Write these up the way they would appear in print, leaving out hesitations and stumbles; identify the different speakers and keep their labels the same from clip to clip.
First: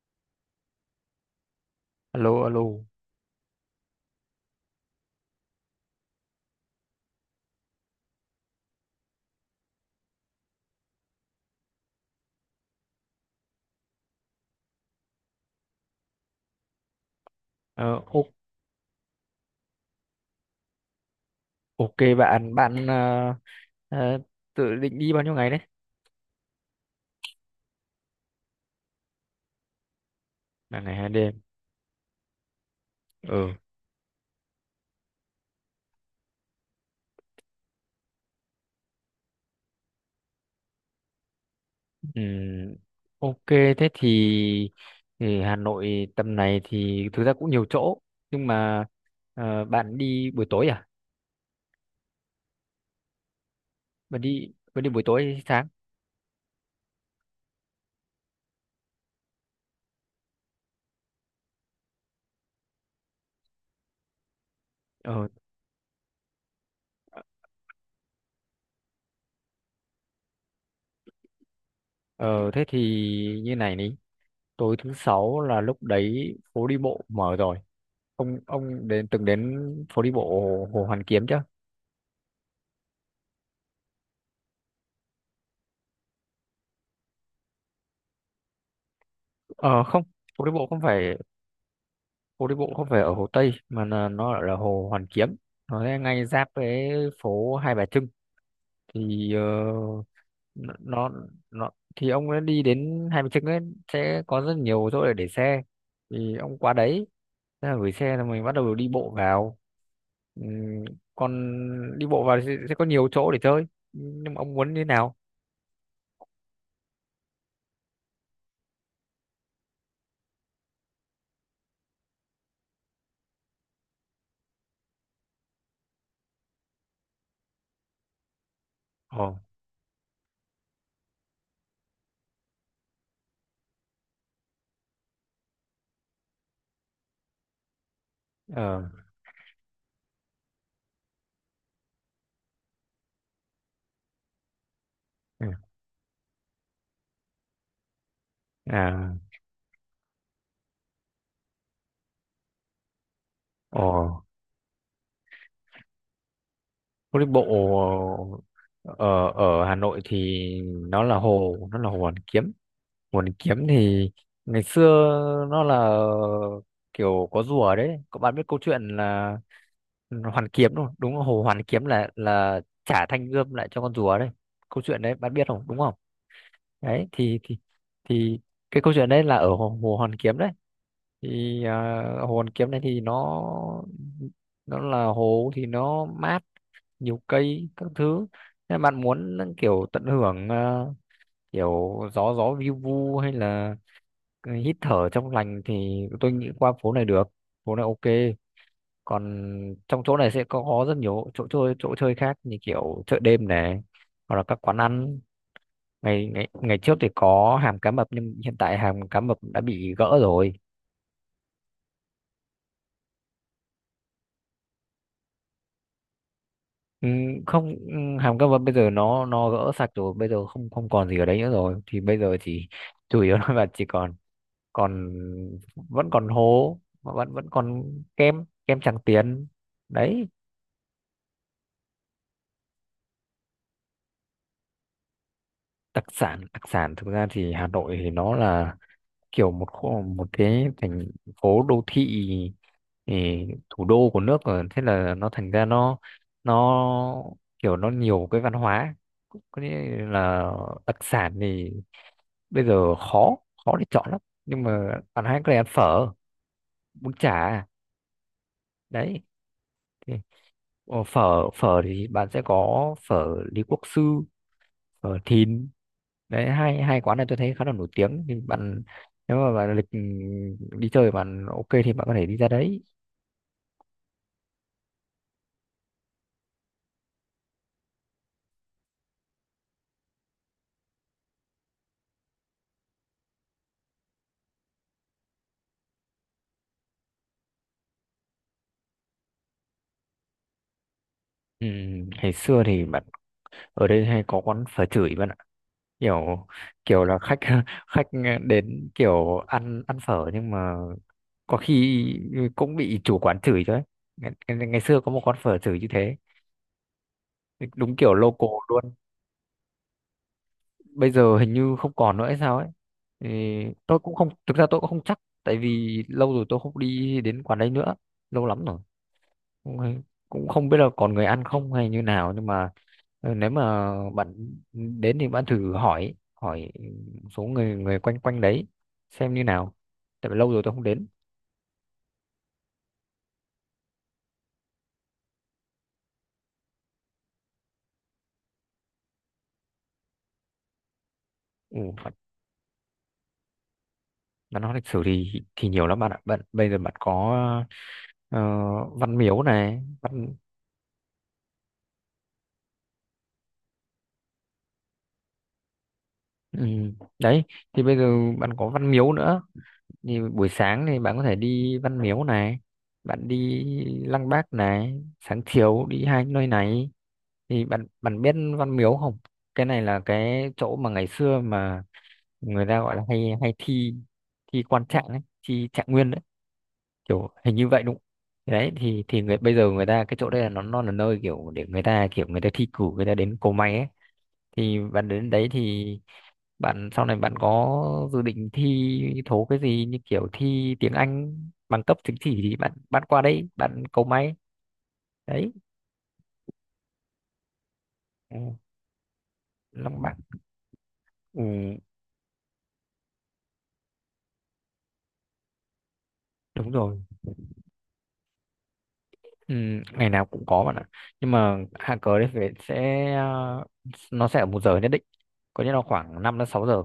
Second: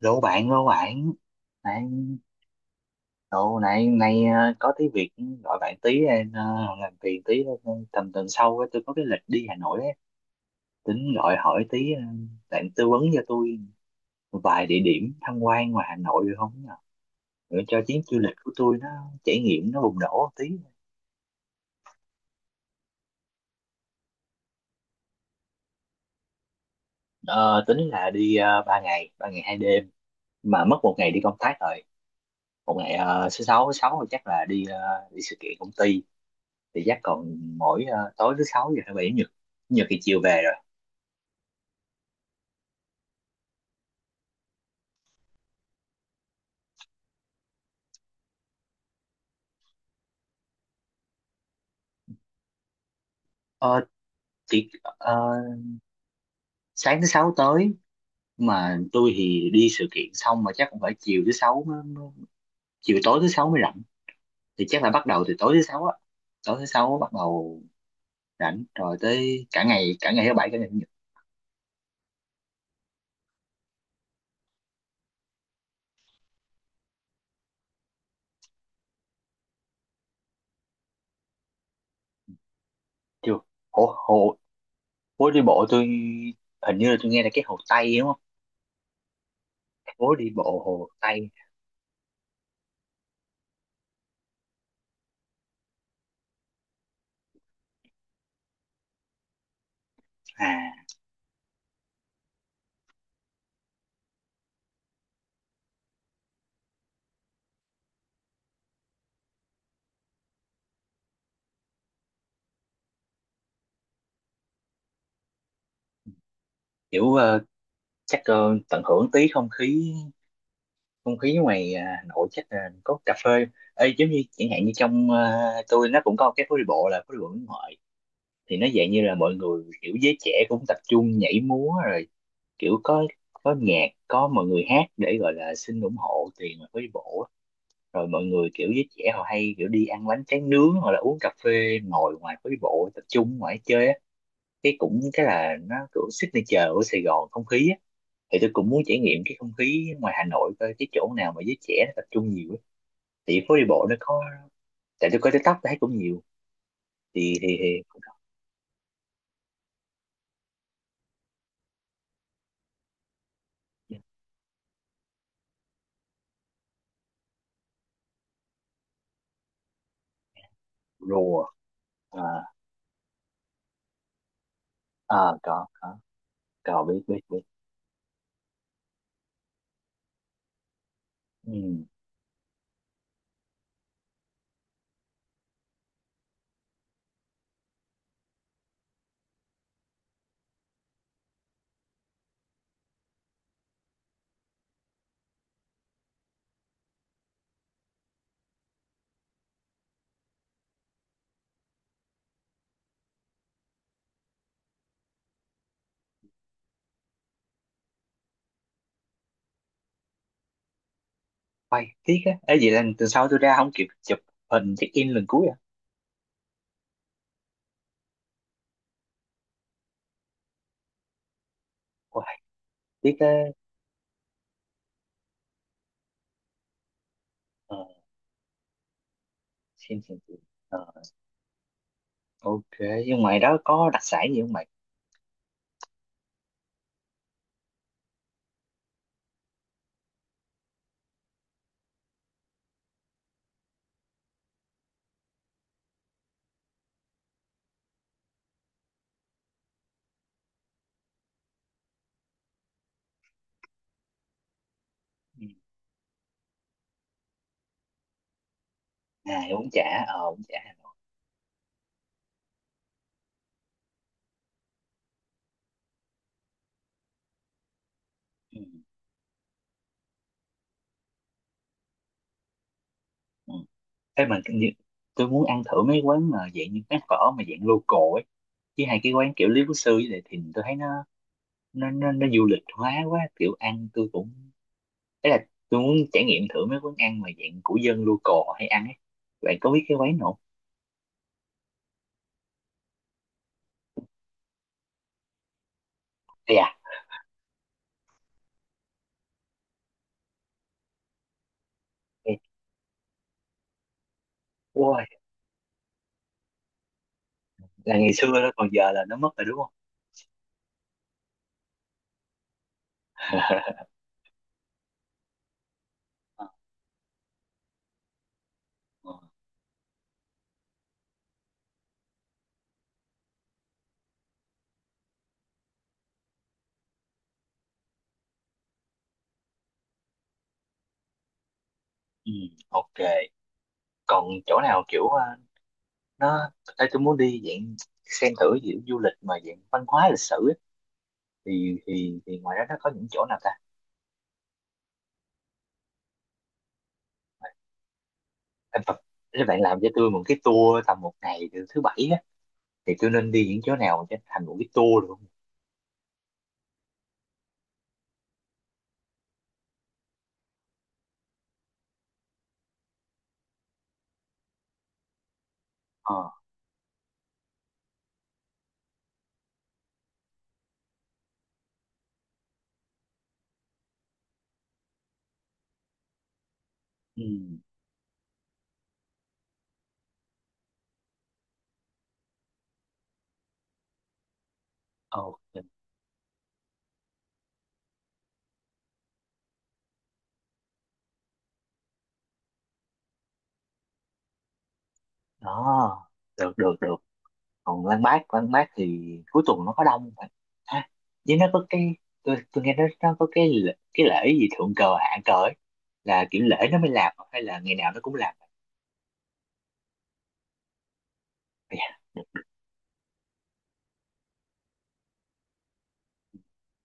Speaker 1: Rủ bạn này,
Speaker 2: Alo alo.
Speaker 1: cậu! Này này ờ, Có tí việc, gọi bạn tí em ờ, làm phiền tí. Ờ, tầm tuần sau á, tôi có cái lịch đi Hà Nội á, tính gọi hỏi tí, bạn tư vấn cho tôi một vài địa điểm tham quan ngoài Hà Nội được không nhờ? Để cho
Speaker 2: Ờ,
Speaker 1: chuyến du
Speaker 2: ô-
Speaker 1: lịch của tôi nó trải nghiệm nó bùng nổ một tí.
Speaker 2: ok, bạn bạn ờ, tự định đi bao nhiêu ngày đấy?
Speaker 1: Ờ, tính là đi uh, 3 ngày 3 ngày 2 đêm, mà mất
Speaker 2: Là
Speaker 1: một
Speaker 2: ngày hai
Speaker 1: ngày đi công
Speaker 2: đêm
Speaker 1: tác rồi. Một ngày, thứ
Speaker 2: Ừ.
Speaker 1: sáu, thứ sáu thì chắc là đi, đi sự kiện công ty. Thì chắc còn mỗi, tối thứ sáu giờ thứ bảy chủ nhật. Chủ nhật thì chiều về rồi.
Speaker 2: Ừm, ok thế thì Hà Nội tầm này thì thực ra cũng nhiều chỗ, nhưng mà bạn đi buổi tối à?
Speaker 1: Ờ,
Speaker 2: bạn đi
Speaker 1: chỉ
Speaker 2: bạn đi buổi
Speaker 1: ờ,
Speaker 2: tối hay sáng?
Speaker 1: sáng thứ sáu tới, mà tôi thì đi sự kiện xong mà chắc cũng phải chiều thứ sáu mới, mới- chiều tối thứ sáu mới rảnh, thì chắc là bắt đầu
Speaker 2: ờ
Speaker 1: từ tối thứ sáu á. Tối thứ sáu bắt đầu rảnh rồi, tới cả ngày, cả ngày thứ bảy, cả ngày chủ nhật.
Speaker 2: ờ Thế thì như này đi. Tối thứ sáu là lúc đấy phố đi bộ mở rồi. Ông từng đến phố đi bộ Hồ Hoàn Kiếm chưa?
Speaker 1: Chưa, hồ hồ phố đi bộ tôi hình như là tôi nghe là cái hồ Tây đúng không?
Speaker 2: Ờ Không,
Speaker 1: Phố đi
Speaker 2: phố đi
Speaker 1: bộ
Speaker 2: bộ không
Speaker 1: hồ
Speaker 2: phải.
Speaker 1: Tây
Speaker 2: Hồ Đi Bộ không phải ở Hồ Tây mà là nó ở, là Hồ Hoàn Kiếm. Nó ngay ngay giáp với phố Hai Bà Trưng thì nó
Speaker 1: à?
Speaker 2: nó nó- thì ông ấy đi đến Hai Bà Trưng ấy, sẽ có rất nhiều chỗ để xe. Thì ông qua đấy thế là gửi xe là mình bắt đầu đi bộ vào. Ừm, Còn đi bộ vào thì sẽ có nhiều chỗ để chơi, nhưng mà ông muốn như thế nào?
Speaker 1: Kiểu, chắc tận hưởng tí không khí, không khí ngoài, Hà Nội, chắc là có cà phê. Ê, giống như chẳng hạn như trong, tôi nó cũng có cái phố đi bộ là phố đi bộ Nguyễn Huệ, thì nó dạng như là
Speaker 2: Ồ.
Speaker 1: mọi người kiểu giới trẻ cũng tập trung nhảy múa rồi, kiểu có nhạc, có mọi người hát để gọi là xin ủng hộ tiền mà phố đi bộ á. Rồi mọi người kiểu
Speaker 2: Ờ.
Speaker 1: giới trẻ họ hay kiểu đi ăn bánh tráng nướng hoặc là uống cà phê ngồi ngoài phố đi bộ tập trung ngoài chơi á. Cái cũng cái
Speaker 2: Ừ,
Speaker 1: là nó kiểu signature của Sài Gòn, không khí á. Thì tôi cũng muốn trải
Speaker 2: à.
Speaker 1: nghiệm cái không khí ngoài Hà Nội coi cái chỗ nào mà giới trẻ nó tập trung nhiều, thì phố đi bộ
Speaker 2: Ồ.
Speaker 1: nó có. Tại tôi coi TikTok thấy cũng nhiều,
Speaker 2: Phố đi
Speaker 1: thì
Speaker 2: bộ.
Speaker 1: thì thì cũng có.
Speaker 2: Ở ở Hà Nội thì nó là hồ Hoàn Kiếm. Hồ Hoàn Kiếm thì ngày xưa nó là kiểu có rùa đấy. Các bạn biết câu chuyện là Hoàn Kiếm đúng không? Đúng là hồ
Speaker 1: Rùa,
Speaker 2: Hoàn Kiếm là
Speaker 1: à,
Speaker 2: là trả thanh gươm lại cho con rùa đấy. Câu chuyện đấy
Speaker 1: à,
Speaker 2: bạn biết
Speaker 1: có
Speaker 2: không? Đúng
Speaker 1: có
Speaker 2: không?
Speaker 1: có biết
Speaker 2: Đấy
Speaker 1: biết
Speaker 2: thì
Speaker 1: biết.
Speaker 2: thì thì cái câu chuyện đấy là ở hồ Hoàn Kiếm đấy. Thì
Speaker 1: Ừ.
Speaker 2: hồ Hoàn Kiếm này thì nó là hồ thì nó mát, nhiều cây các thứ. Nếu bạn muốn kiểu tận hưởng kiểu gió gió vi vu hay là cái hít thở trong lành thì tôi nghĩ qua phố này được. Phố này ok. Còn trong chỗ này sẽ có rất nhiều chỗ chơi khác như kiểu chợ đêm này, hoặc là các quán ăn. Ngày ngày ngày trước thì có hàm cá mập, nhưng hiện tại hàm cá mập đã bị gỡ rồi.
Speaker 1: Quay tiếc á, ấy vậy là từ sau tôi ra không kịp chụp hình check in lần cuối à.
Speaker 2: Ừ, không, ừ, hàm cá mập bây giờ nó gỡ sạch rồi, bây giờ không không còn gì ở đấy nữa rồi. Thì bây
Speaker 1: Quay
Speaker 2: giờ chỉ
Speaker 1: tiếc
Speaker 2: chủ
Speaker 1: á.
Speaker 2: yếu là chỉ còn còn vẫn còn hố mà vẫn vẫn
Speaker 1: Ờ,
Speaker 2: còn kem kem Tràng Tiền
Speaker 1: xin xin
Speaker 2: đấy.
Speaker 1: xin. Ờ, ok, nhưng ngoài đó có đặc sản gì không mày?
Speaker 2: Đặc sản thực ra thì Hà Nội thì nó là kiểu một cái thành phố đô thị, ừ, thủ đô của nước rồi, thế là nó thành ra nó kiểu nó nhiều cái văn hóa. Có nghĩa là đặc sản thì bây giờ khó khó để chọn lắm, nhưng mà bạn hãy
Speaker 1: Ừ.
Speaker 2: có thể ăn phở, bún chả đấy.
Speaker 1: À, bún chả,
Speaker 2: Thì
Speaker 1: bún chả Hà Nội.
Speaker 2: Phở phở thì bạn sẽ có phở Lý Quốc Sư, phở Thìn đấy. Hai hai quán này tôi thấy khá là nổi tiếng, thì
Speaker 1: Ừ.
Speaker 2: bạn nếu mà bạn lịch đi chơi bạn ok thì bạn có thể đi ra đấy.
Speaker 1: Ừ. Ê, tôi muốn ăn thử mấy quán mà dạng như quán phở mà dạng local ấy, chứ hai cái quán kiểu Lý Quốc Sư với lại Thìn tôi thấy nó, nó du lịch hóa quá, kiểu ăn tôi cũng, ấy là tôi muốn trải nghiệm thử mấy quán ăn mà dạng của dân local họ hay ăn ấy. Bạn có biết cái quán nào không?
Speaker 2: Ừ, ngày xưa thì bạn ở đây hay có quán phở chửi bạn ạ, kiểu
Speaker 1: Ê à.
Speaker 2: kiểu là khách khách đến kiểu ăn ăn phở nhưng mà có khi
Speaker 1: Ê,
Speaker 2: cũng bị chủ quán chửi chứ ấy. Ngày xưa
Speaker 1: ôi,
Speaker 2: có một quán phở chửi như thế, đúng
Speaker 1: là ngày
Speaker 2: kiểu
Speaker 1: xưa
Speaker 2: local
Speaker 1: đó còn giờ
Speaker 2: luôn.
Speaker 1: là nó mất rồi đúng không?
Speaker 2: Bây giờ hình như không còn nữa hay sao ấy, thì tôi cũng không, thực ra tôi cũng không chắc tại vì lâu rồi
Speaker 1: Ờ.
Speaker 2: tôi không đi đến quán đấy nữa. Lâu lắm rồi.
Speaker 1: Ờ.
Speaker 2: cũng hay- Cũng không biết là còn người ăn không hay như nào, nhưng mà nếu mà bạn đến thì bạn thử hỏi hỏi một số người người quanh quanh đấy xem như nào, tại vì lâu rồi tôi không đến.
Speaker 1: Ừ, ok, còn chỗ nào kiểu, ờ, nó Ê, tôi muốn đi dạng xem thử kiểu du lịch mà dạng văn hóa lịch sử ấy, thì
Speaker 2: Ừ, bạn
Speaker 1: thì thì ngoài đó nó có những chỗ nào ta?
Speaker 2: bạn lịch sử thì nhiều lắm bạn ạ. Bạn bây giờ bạn có ờ,
Speaker 1: Ê, Phật,
Speaker 2: văn miếu
Speaker 1: nếu bạn làm
Speaker 2: này,
Speaker 1: cho tôi một
Speaker 2: văn.
Speaker 1: cái tour tầm một ngày từ thứ bảy á, thì tôi nên đi những chỗ nào cho thành một cái tour được không?
Speaker 2: Ừ, đấy thì bây giờ bạn có văn miếu nữa. Thì buổi sáng thì bạn có thể đi Văn Miếu này, bạn đi Lăng Bác này, sáng chiều đi
Speaker 1: Ờ.
Speaker 2: hai nơi này. Thì bạn bạn biết Văn Miếu không? Cái này là cái chỗ mà ngày xưa mà người ta gọi là hay hay thi thi quan trạng ấy, thi trạng nguyên đấy,
Speaker 1: Ừ.
Speaker 2: kiểu hình như vậy đúng không? Thì đấy thì người bây giờ người ta cái chỗ đây là nó là nơi kiểu để người ta kiểu người ta thi cử, người ta đến cầu may ấy. Thì bạn đến đấy
Speaker 1: Ok.
Speaker 2: thì bạn sau này bạn có dự định thi thố cái gì như kiểu thi tiếng Anh, bằng cấp chứng chỉ thì bạn bạn qua đấy bạn cầu may đấy.
Speaker 1: Đó, được được được. Còn Lan Bác,
Speaker 2: Ừ,
Speaker 1: Thì cuối tuần nó có đông
Speaker 2: lòng
Speaker 1: không
Speaker 2: bạn.
Speaker 1: ta? Ha, với nó có
Speaker 2: Ừ,
Speaker 1: cái, tôi nghe nó, có cái cái lễ gì thượng cờ hạ cờ ấy, là kiểu lễ
Speaker 2: đúng
Speaker 1: nó mới
Speaker 2: rồi.
Speaker 1: làm, à, hay là ngày nào nó cũng làm?
Speaker 2: Ừ, ngày nào cũng có bạn ạ. Nhưng mà
Speaker 1: Ây da,
Speaker 2: hạ cờ đấy phải sẽ nó sẽ ở một giờ nhất định, có nghĩa là khoảng 5 đến 6 giờ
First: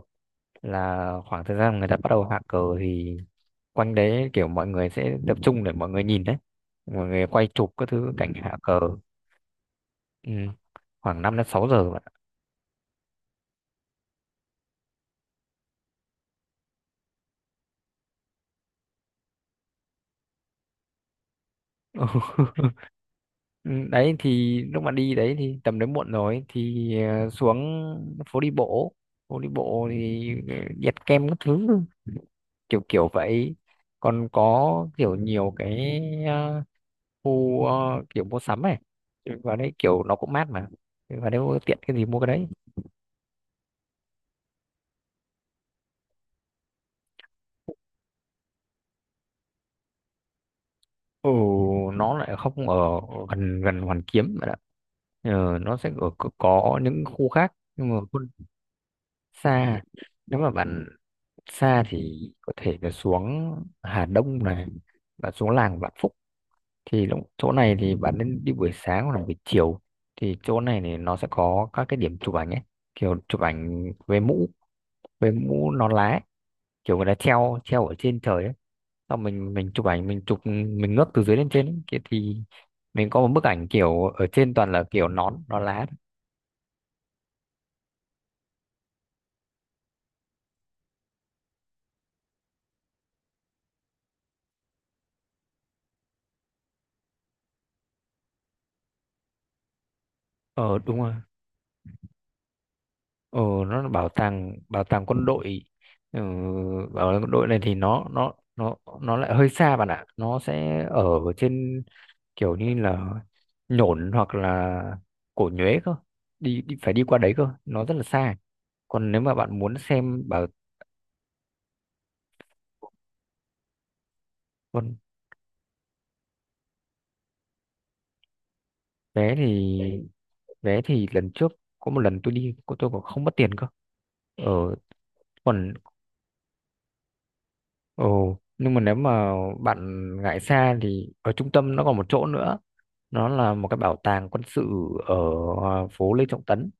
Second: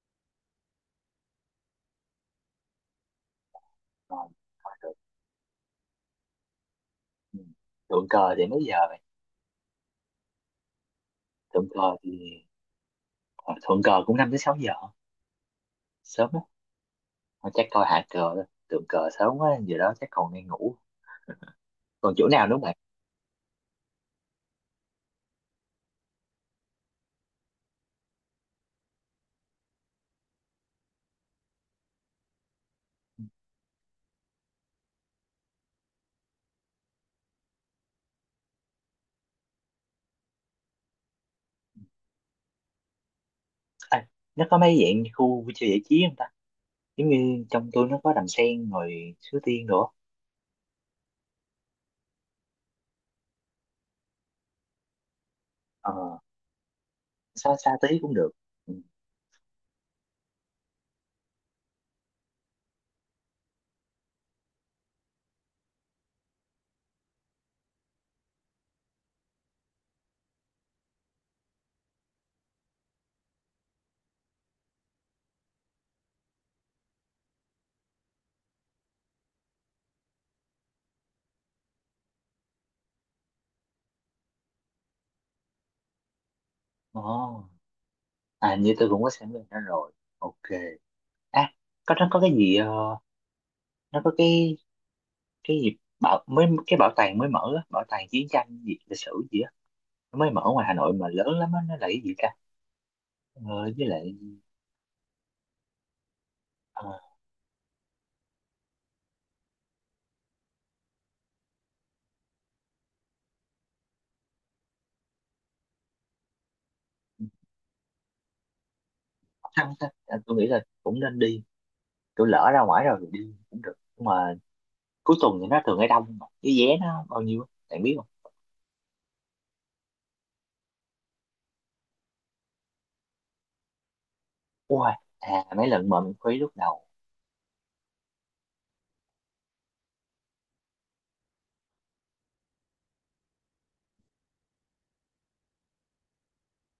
Speaker 2: là khoảng thời gian người ta bắt đầu hạ cờ, thì quanh
Speaker 1: rồi,
Speaker 2: đấy kiểu mọi
Speaker 1: rồi
Speaker 2: người
Speaker 1: được.
Speaker 2: sẽ tập trung để mọi người nhìn đấy. Mọi người
Speaker 1: Ừ.
Speaker 2: quay chụp các
Speaker 1: Thượng
Speaker 2: thứ cảnh
Speaker 1: cờ thì
Speaker 2: hạ
Speaker 1: mấy giờ
Speaker 2: cờ.
Speaker 1: vậy?
Speaker 2: Ừ, khoảng 5 đến
Speaker 1: Thượng
Speaker 2: 6 giờ
Speaker 1: cờ
Speaker 2: bạn
Speaker 1: thì, ờ, thượng cờ cũng 5 tới 6 giờ, sớm á. Thôi chắc coi hạ cờ thôi, thượng cờ sớm quá, giờ đó chắc còn đang ngủ.
Speaker 2: ạ.
Speaker 1: Còn chỗ nào nữa không bạn?
Speaker 2: Ừ, đấy thì lúc mà đi đấy thì tầm đấy muộn rồi thì xuống phố đi bộ. Phố đi bộ thì nhặt kem các thứ, kiểu kiểu vậy. Còn có kiểu nhiều cái ờ, khu kiểu mua sắm này, và đấy kiểu nó cũng mát mà, và nếu tiện cái gì mua cái đấy.
Speaker 1: À, nó có mấy dạng khu vui chơi giải trí không ta? Giống như trong tôi nó có đàn sen rồi sứ tiên nữa.
Speaker 2: Ừ, nó lại không ở gần gần Hoàn Kiếm mà đã. Nó sẽ
Speaker 1: Ờ,
Speaker 2: ở, có những khu
Speaker 1: xa
Speaker 2: khác
Speaker 1: xa
Speaker 2: nhưng
Speaker 1: tí
Speaker 2: mà
Speaker 1: cũng được.
Speaker 2: hơn
Speaker 1: Ừ.
Speaker 2: xa. Nếu mà bạn xa thì có thể là xuống Hà Đông này và xuống làng Vạn Phúc. Thì chỗ này thì bạn nên đi buổi sáng hoặc là buổi chiều. Thì chỗ này thì nó sẽ có các cái điểm chụp ảnh ấy, kiểu chụp ảnh về mũ nón lá ấy. Kiểu người ta treo treo ở trên trời ấy, xong mình chụp ảnh, mình chụp mình ngước từ dưới lên trên ấy. Thì mình có một bức ảnh kiểu ở trên toàn là kiểu nón nón lá thôi.
Speaker 1: Ồ. À, như tôi cũng có xem bên đó rồi. Ok. À, có, nó có cái gì, nó có cái gì bảo mới, cái bảo tàng mới mở á, bảo tàng chiến tranh gì lịch sử gì á, nó mới mở ngoài Hà
Speaker 2: Ờ,
Speaker 1: Nội
Speaker 2: đúng
Speaker 1: mà
Speaker 2: rồi.
Speaker 1: lớn lắm á, nó là cái gì ta?
Speaker 2: Ờ,
Speaker 1: ờ,
Speaker 2: nó
Speaker 1: với
Speaker 2: là bảo
Speaker 1: lại,
Speaker 2: tàng bảo tàng quân đội. Ừ,
Speaker 1: ờ,
Speaker 2: bảo tàng quân đội này thì nó lại hơi xa bạn ạ, nó sẽ ở trên kiểu như là Nhổn hoặc là Cổ Nhuế cơ, đi phải đi qua đấy cơ, nó rất là xa. Còn nếu mà bạn
Speaker 1: sao
Speaker 2: muốn
Speaker 1: ta, à,
Speaker 2: xem
Speaker 1: tôi nghĩ là cũng nên đi, tôi lỡ ra ngoài rồi thì đi cũng được, nhưng mà
Speaker 2: còn
Speaker 1: cuối tuần thì nó thường hay đông, mà cái vé nó bao nhiêu á bạn biết không?
Speaker 2: vé thì vé thì lần trước có một lần tôi đi tôi còn không mất tiền cơ. Ờ
Speaker 1: Ui, à mấy
Speaker 2: còn
Speaker 1: lần mà mình khuấy lúc đầu.
Speaker 2: Ồ, nhưng mà nếu mà bạn ngại xa thì ở trung tâm nó còn một chỗ nữa. Nó là một cái bảo tàng quân sự ở phố Lê Trọng Tấn.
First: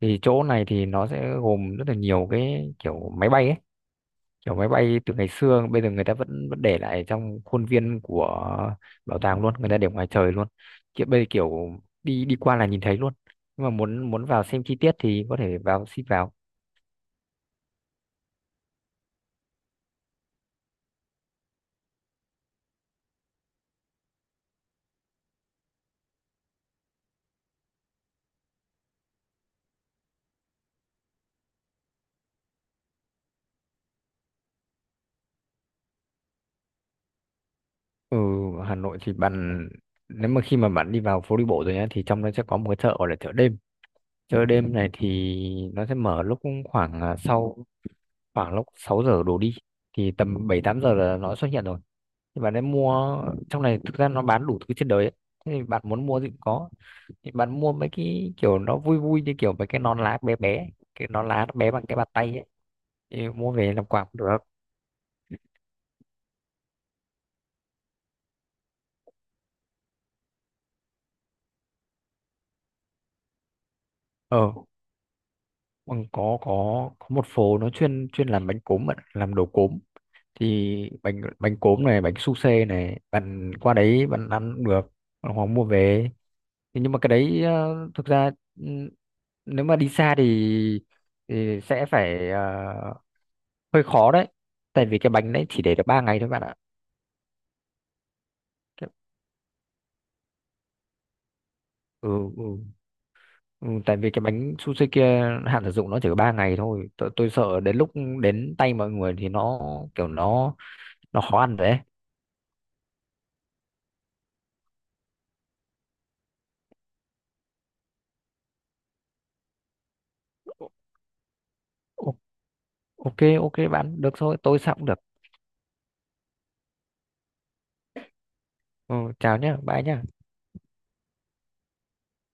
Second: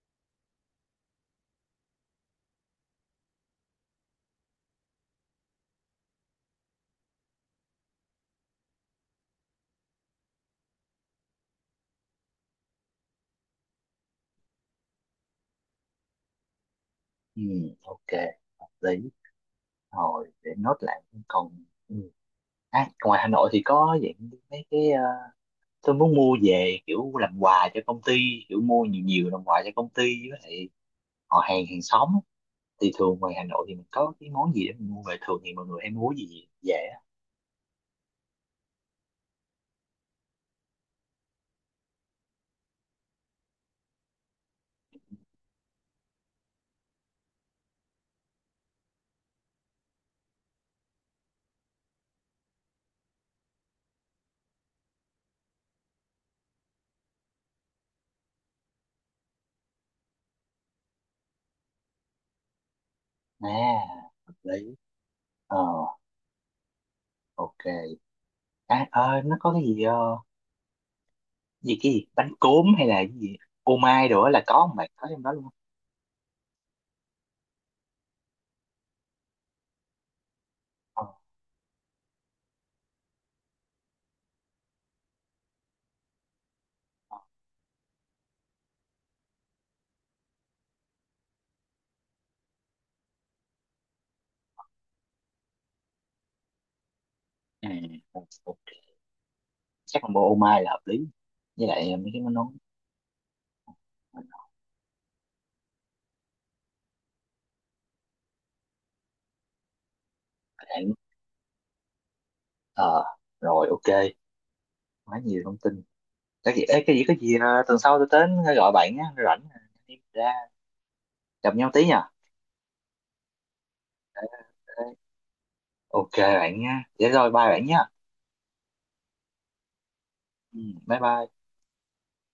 Speaker 2: Thì chỗ này thì nó sẽ gồm rất là nhiều cái kiểu máy bay ấy. Kiểu máy bay từ ngày xưa bây giờ người ta vẫn vẫn để lại trong khuôn viên của bảo tàng luôn, người ta để ngoài trời luôn. Kiểu bây giờ kiểu đi đi qua là nhìn thấy luôn. Nhưng mà muốn muốn vào xem chi tiết thì có thể vào xin vào.
Speaker 1: Ừ, ok, hợp lý. Rồi, để nốt lại cũng còn, ừ. À, ngoài Hà Nội thì có dạng mấy cái, tôi muốn mua về kiểu làm quà cho công ty, kiểu mua nhiều nhiều làm quà cho công ty với lại họ hàng hàng xóm á. Thì thường ngoài Hà Nội thì mình có cái món gì để mình mua về, thường thì mọi người hay mua gì dễ?
Speaker 2: Ừ, ở Hà Nội thì bạn nếu mà khi mà bạn đi vào phố đi bộ rồi nhá thì trong đó sẽ có một cái chợ gọi là chợ đêm. Chợ đêm này thì nó sẽ mở lúc khoảng sau khoảng lúc 6 giờ đổ đi, thì tầm 7-8 giờ là nó xuất hiện rồi. Thì bạn ấy mua trong này thực ra nó bán đủ thứ trên đời ấy. Thế thì bạn muốn mua gì cũng có. Thì bạn mua mấy cái kiểu nó vui vui như kiểu mấy cái nón lá bé bé, cái nón lá nó bé bằng cái bàn tay ấy. Thì
Speaker 1: À,
Speaker 2: mua về làm quà cũng được.
Speaker 1: hợp lý, ờ, ok. À, nó có cái gì, ờ, gì cái gì bánh cốm hay là cái gì ô mai đồ á là
Speaker 2: Ờ,
Speaker 1: có không bạn, có trong đó luôn không?
Speaker 2: còn có một phố nó chuyên chuyên làm bánh cốm bạn ạ, làm đồ cốm. Thì
Speaker 1: Ờ,
Speaker 2: bánh bánh cốm này, bánh su xê này, bạn qua đấy bạn ăn cũng được, bạn hoặc mua về. Thế nhưng mà cái
Speaker 1: ờ.
Speaker 2: đấy thực ra, ừ, nếu mà đi xa thì sẽ phải hơi khó đấy, tại vì cái bánh đấy chỉ để được 3 ngày thôi bạn ạ.
Speaker 1: À, ok,
Speaker 2: Cái-
Speaker 1: chắc combo ô mai là hợp lý, với lại mấy
Speaker 2: ừ,
Speaker 1: cái món
Speaker 2: ừ,
Speaker 1: nón.
Speaker 2: ừ, tại vì cái
Speaker 1: Mình
Speaker 2: bánh su xê kia hạn sử dụng nó chỉ có 3 ngày thôi. Tôi sợ đến lúc đến tay mọi người thì nó kiểu nó
Speaker 1: hỏi lại.
Speaker 2: nó khó ăn đấy.
Speaker 1: Ờ, rồi, ok, quá nhiều thông tin. Cái gì ấy, cái gì có gì, à, tuần sau tôi đến gọi bạn á rảnh, à, anh em ra
Speaker 2: Ô-
Speaker 1: gặp nhau tí nha.
Speaker 2: ô- ok, ok, bạn được thôi, tôi sao
Speaker 1: Ờ,
Speaker 2: cũng được.
Speaker 1: ok bạn nha, để rồi bye bạn nha.
Speaker 2: Ừ, chào nhé, bye nhé.
Speaker 1: Ừ, bye bye.